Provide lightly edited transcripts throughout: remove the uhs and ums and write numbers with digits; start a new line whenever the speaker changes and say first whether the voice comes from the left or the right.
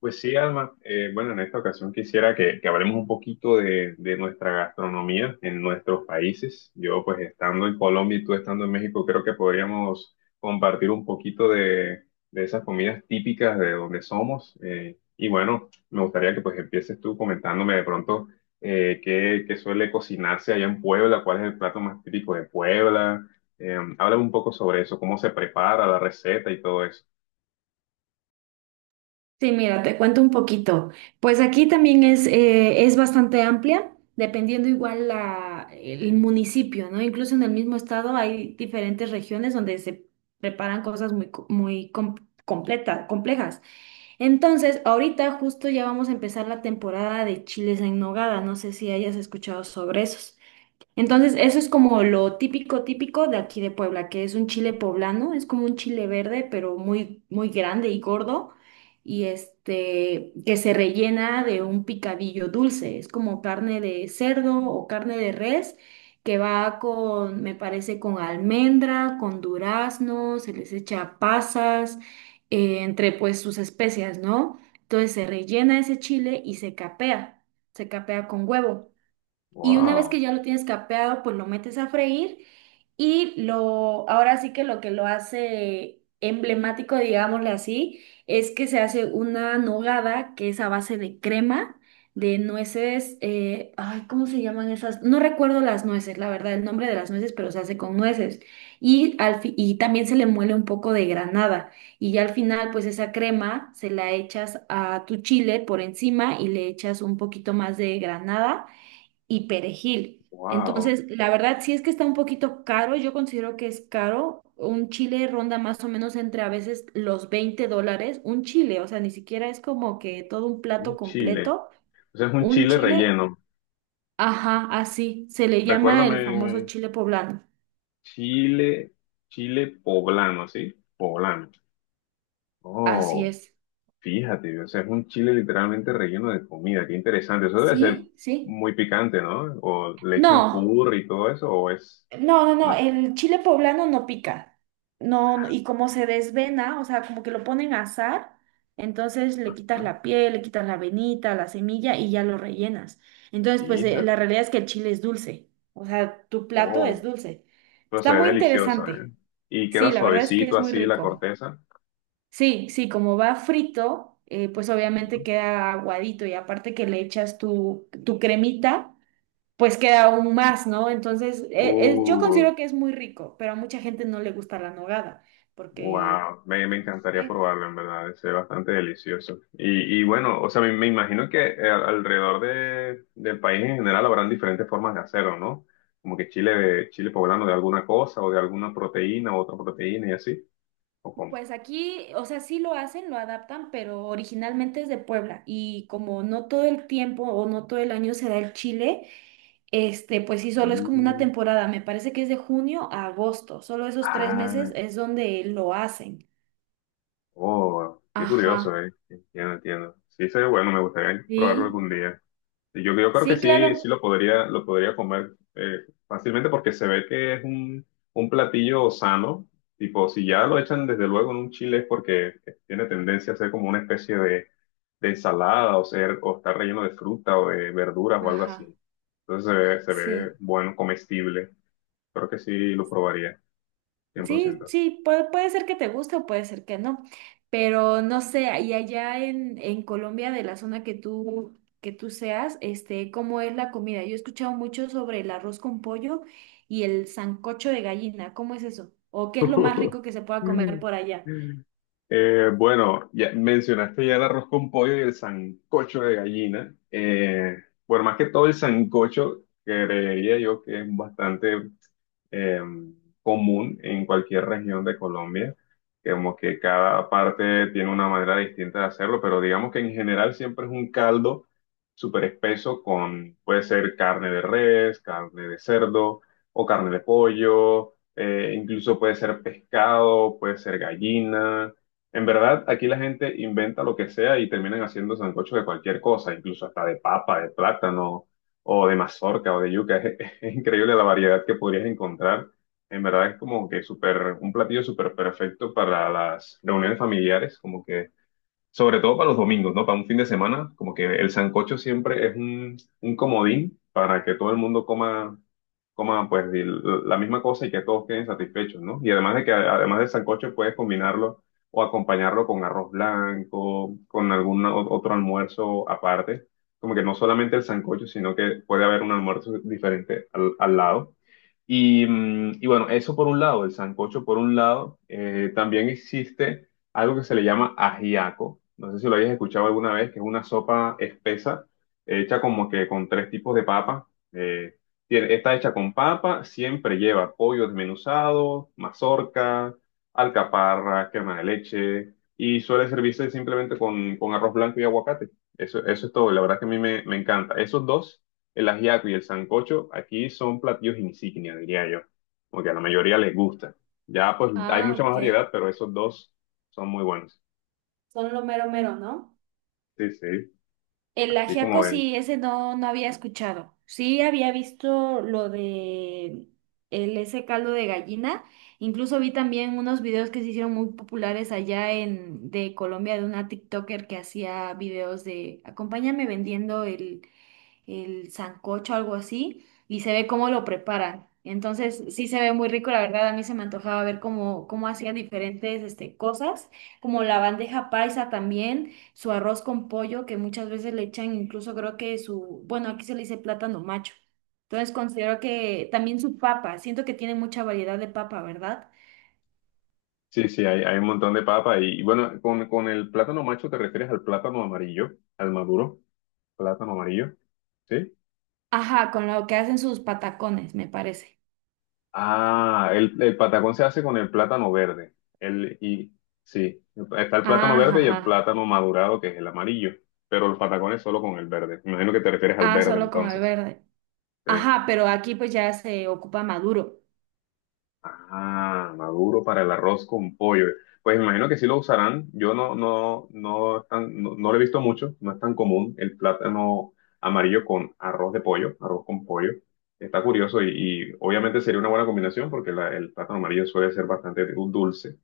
left: Pues sí, Alma. Bueno, en esta ocasión quisiera que hablemos un poquito de nuestra gastronomía en nuestros países. Yo, pues estando en Colombia y tú estando en México, creo que podríamos compartir un poquito de esas comidas típicas de donde somos. Y bueno, me gustaría que pues empieces tú comentándome de pronto qué suele cocinarse allá en Puebla, cuál es el plato más típico de Puebla. Háblame un poco sobre eso, cómo se prepara la receta y todo eso.
right: Sí, mira, te cuento un poquito. Pues aquí también es bastante amplia, dependiendo igual el municipio, ¿no? Incluso en el mismo estado hay diferentes regiones donde se preparan cosas muy, complejas. Entonces, ahorita justo ya vamos a empezar la temporada de chiles en nogada. No sé si hayas escuchado sobre esos. Entonces, eso es como lo típico, típico de aquí de Puebla, que es un chile poblano, es como un chile verde, pero muy, muy grande y gordo, y este, que se rellena de un picadillo dulce, es como carne de cerdo o carne de res, que va con, me parece, con almendra, con durazno, se les echa pasas, entre pues sus especias, ¿no? Entonces se rellena ese chile y se capea con huevo. Y una vez que
left: Wow,
right: ya lo tienes capeado, pues lo metes a freír ahora sí que lo hace emblemático, digámosle así, es que se hace una nogada que es a base de crema, de nueces, ay, ¿cómo se llaman esas? No recuerdo las nueces, la verdad, el nombre de las nueces, pero se hace con nueces. Y, y también se le muele un poco de granada. Y ya al final, pues esa crema se la echas a tu chile por encima y le echas un poquito más de granada y perejil.
left: wow,
right: Entonces, la verdad, sí es que está un poquito caro, yo considero que es caro. Un chile ronda más o menos entre a veces los $20, un chile, o sea, ni siquiera es como que todo un plato
left: un chile.
right: completo,
left: Ese es un
right: un
left: chile
right: chile,
left: relleno.
right: ajá, así, se le llama el famoso
left: Recuérdame,
right: chile poblano,
left: chile, chile poblano, ¿sí? Poblano.
right: así
left: Oh,
right: es.
left: fíjate, o sea, es un chile literalmente relleno de comida. Qué interesante. Eso debe ser
right: ¿Sí? ¿Sí?
left: muy picante, ¿no? O le echan
right: No.
left: curry y todo eso, o es...
right: No, no, no,
left: No.
right: el chile poblano no pica. No, no, y como se desvena, o sea, como que lo ponen a asar, entonces le quitas
left: Ajá.
right: la piel, le quitas la venita, la semilla y ya lo rellenas. Entonces, pues la
left: Fíjate.
right: realidad es que el chile es dulce. O sea, tu plato
left: Oh,
right: es dulce.
left: pero se
right: Está
left: ve
right: muy
left: delicioso, ¿eh?
right: interesante.
left: Y
right: Sí,
left: queda
right: la verdad es que
left: suavecito
right: es muy
left: así la
right: rico.
left: corteza.
right: Sí, sí, como va frito, pues obviamente
left: Ujú.
right: queda aguadito y aparte que le echas tu cremita pues queda aún más, ¿no? Entonces, yo
left: Uh,
right: considero que es muy rico, pero a mucha gente no le gusta la nogada, porque,
left: Wow, me
right: no
left: encantaría
right: sé,
left: probarlo, en verdad, debe ser bastante delicioso. Y bueno, o sea, me imagino que alrededor de, del país en general habrán diferentes formas de hacerlo, ¿no? Como que chile, chile poblano de alguna cosa o de alguna proteína u otra proteína y así, o como.
right: pues aquí, o sea, sí lo hacen, lo adaptan, pero originalmente es de Puebla y como no todo el tiempo o no todo el año se da el chile, este, pues sí, solo es como una
left: Mm,
right: temporada, me parece que es de junio a agosto, solo esos tres
left: ah,
right: meses es donde lo hacen.
left: oh, qué curioso,
right: Ajá,
left: ¿eh? Entiendo, entiendo. Sí, sería bueno, me gustaría probarlo
right: sí,
left: algún día. Yo creo que
right: sí,
left: sí, sí
right: claro,
left: lo podría comer fácilmente porque se ve que es un platillo sano. Tipo, si ya lo echan desde luego en un chile es porque tiene tendencia a ser como una especie de ensalada o ser, o estar relleno de fruta o de verduras o algo
right: ajá,
left: así. Entonces se ve
right: sí.
left: bueno, comestible. Creo que sí lo probaría, cien por
right: Sí,
left: ciento.
right: sí, puede, puede ser que te guste o puede ser que no, pero no sé, y allá en Colombia, de la zona que que tú seas, este, ¿cómo es la comida? Yo he escuchado mucho sobre el arroz con pollo y el sancocho de gallina, ¿cómo es eso? ¿O qué es lo más rico que se pueda comer por allá?
left: Bueno, ya mencionaste ya el arroz con pollo y el sancocho de gallina. Bueno, más que todo el sancocho, creería yo que es bastante eh, común en cualquier región de Colombia, como que cada parte tiene una manera distinta de hacerlo, pero digamos que en general siempre es un caldo súper espeso con, puede ser carne de res, carne de cerdo o carne de pollo, incluso puede ser pescado, puede ser gallina. En verdad, aquí la gente inventa lo que sea y terminan haciendo sancocho de cualquier cosa, incluso hasta de papa, de plátano, o de mazorca, o de yuca. Es, increíble la variedad que podrías encontrar. En verdad es como que súper, un platillo súper perfecto para las reuniones familiares, como que sobre todo para los domingos, ¿no? Para un fin de semana, como que el sancocho siempre es un comodín para que todo el mundo coma, coma pues el- la misma cosa y que todos queden satisfechos, ¿no? Y además de que además del sancocho puedes combinarlo o acompañarlo con arroz blanco, con otro almuerzo aparte, como que no solamente el sancocho, sino que puede haber un almuerzo diferente al, al lado. Y, mm, y bueno, eso por un lado, el sancocho por un lado. También existe algo que se le llama ajiaco. No sé si lo hayas escuchado alguna vez, que es una sopa espesa hecha como que con tres tipos de papa. Eh, está hecha con papa, siempre lleva pollo desmenuzado, mazorca, alcaparra, crema de leche y suele servirse simplemente con arroz blanco y aguacate. Eso es todo. La verdad que a mí me, me encanta. Esos dos, el ajiaco y el sancocho, aquí son platillos insignia, diría yo, porque a la mayoría les gusta. Ya pues hay
right: Ah,
left: mucha más
right: ok,
left: variedad, pero esos dos son muy buenos.
right: son lo mero mero, ¿no?
left: Sí, sí,
right: El
left: así como
right: ajiaco
left: ven.
right: sí, ese no, no había escuchado. Sí había visto lo de el, ese caldo de gallina. Incluso vi también unos videos que se hicieron muy populares allá en de Colombia de una TikToker que hacía videos de acompáñame vendiendo el sancocho, algo así, y se ve cómo lo preparan. Entonces, sí se ve muy rico, la verdad, a mí se me antojaba ver cómo, cómo hacían diferentes este, cosas, como la bandeja paisa también, su arroz con pollo, que muchas veces le echan incluso creo que su, bueno, aquí se le dice plátano macho. Entonces considero que también su papa, siento que tiene mucha variedad de papa, ¿verdad?
left: Sí, sí, hay un montón de papa y bueno, con el plátano macho te refieres al plátano amarillo, al maduro, plátano amarillo, ¿sí?
right: Ajá, con lo que hacen sus patacones, me parece.
left: Ah, el patacón se hace con el plátano verde. El, y, sí, está el plátano
right: Ajá,
left: verde y el
right: ajá.
left: plátano madurado, que es el amarillo. Pero el patacón es solo con el verde. Me imagino que te refieres al
right: Ah,
left: verde
right: solo con el
left: entonces.
right: verde.
left: Sí.
right: Ajá, pero aquí pues ya se ocupa maduro.
left: Ah, maduro para el arroz con pollo. Pues me imagino que sí lo usarán. Yo no, no, no, no, no lo he visto mucho. No es tan común el plátano amarillo con arroz de pollo, arroz con pollo. Está curioso y obviamente sería una buena combinación porque el plátano amarillo suele ser bastante dulce.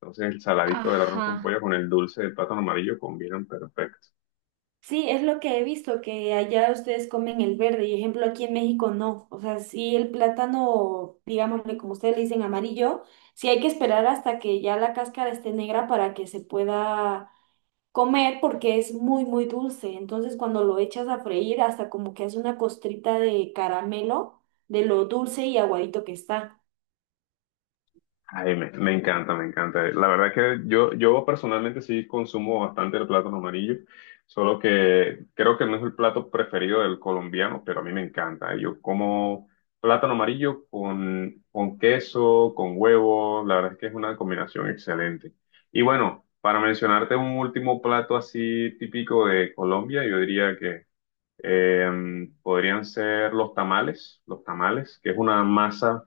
left: Entonces el saladito del arroz con
right: Ajá.
left: pollo con el dulce del plátano amarillo combinan perfecto.
right: Sí, es lo que he visto, que allá ustedes comen el verde, y ejemplo aquí en México no. O sea, sí el plátano, digámosle como ustedes le dicen amarillo, sí hay que esperar hasta que ya la cáscara esté negra para que se pueda comer porque es muy, muy dulce. Entonces cuando lo echas a freír hasta como que hace una costrita de caramelo de lo dulce y aguadito que está.
left: Ay, me encanta, me encanta. La verdad es que yo personalmente sí consumo bastante el plátano amarillo, solo que creo que no es el plato preferido del colombiano, pero a mí me encanta. Yo como plátano amarillo con queso, con huevo, la verdad es que es una combinación excelente. Y bueno, para mencionarte un último plato así típico de Colombia, yo diría que Eh, podrían ser los tamales, que es una masa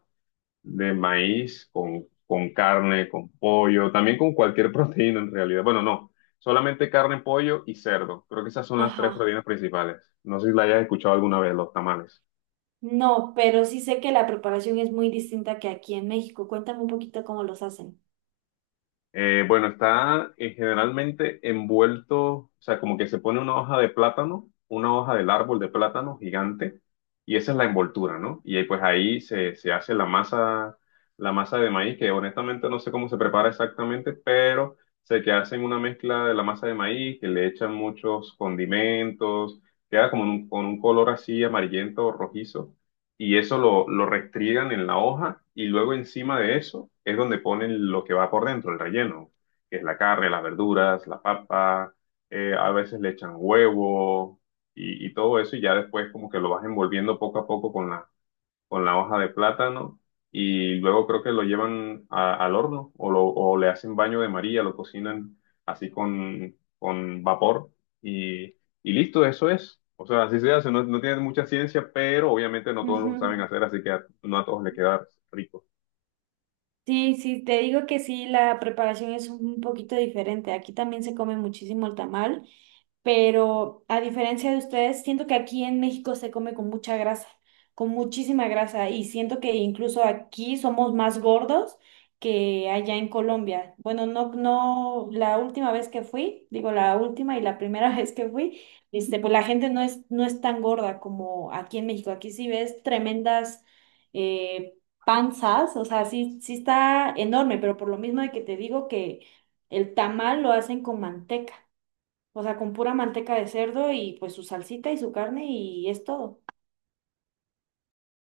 left: de maíz con carne, con pollo, también con cualquier proteína en realidad. Bueno, no, solamente carne, pollo y cerdo. Creo que esas son las tres
right: Ajá.
left: proteínas principales. No sé si la hayas escuchado alguna vez, los tamales.
right: No, pero sí sé que la preparación es muy distinta que aquí en México. Cuéntame un poquito cómo los hacen.
left: Bueno, está generalmente envuelto, o sea, como que se pone una hoja de plátano, una hoja del árbol de plátano gigante, y esa es la envoltura, ¿no? Y ahí, pues ahí se, se hace la masa de maíz, que honestamente no sé cómo se prepara exactamente, pero sé que hacen una mezcla de la masa de maíz, que le echan muchos condimentos, queda como en con un color así amarillento o rojizo y eso lo restriegan en la hoja y luego encima de eso es donde ponen lo que va por dentro, el relleno, que es la carne, las verduras, la papa, a veces le echan huevo y todo eso y ya después como que lo vas envolviendo poco a poco con la hoja de plátano y luego creo que lo llevan al horno o, o le hacen baño de María, lo cocinan así con vapor y, y listo, eso es. O sea, así se hace, no, no tiene mucha ciencia, pero obviamente no todos lo
right: Ujú.
left: saben hacer, así que no a todos le queda rico.
right: Sí, sí, te digo que sí, la preparación es un poquito diferente. Aquí también se come muchísimo el tamal, pero a diferencia de ustedes, siento que aquí en México se come con mucha grasa, con muchísima grasa, y siento que incluso aquí somos más gordos que allá en Colombia. Bueno, no, no, la última vez que fui, digo la última y la primera vez que fui, este, pues la gente no es, no es tan gorda como aquí en México. Aquí sí ves tremendas eh, panzas, o sea, sí, sí está enorme, pero por lo mismo de que te digo que el tamal lo hacen con manteca. O sea, con pura manteca de cerdo y pues su salsita y su carne y es todo.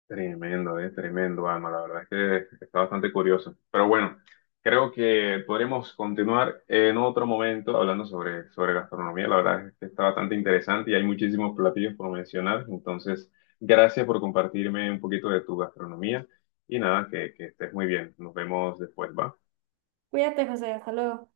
left: Tremendo, tremendo, Alma. La verdad es que está bastante curioso. Pero bueno, creo que podremos continuar en otro momento hablando sobre, sobre gastronomía. La verdad es que está bastante interesante y hay muchísimos platillos por mencionar. Entonces, gracias por compartirme un poquito de tu gastronomía y nada, que estés muy bien. Nos vemos después, ¿va?
right: Cuídate, José, hasta luego.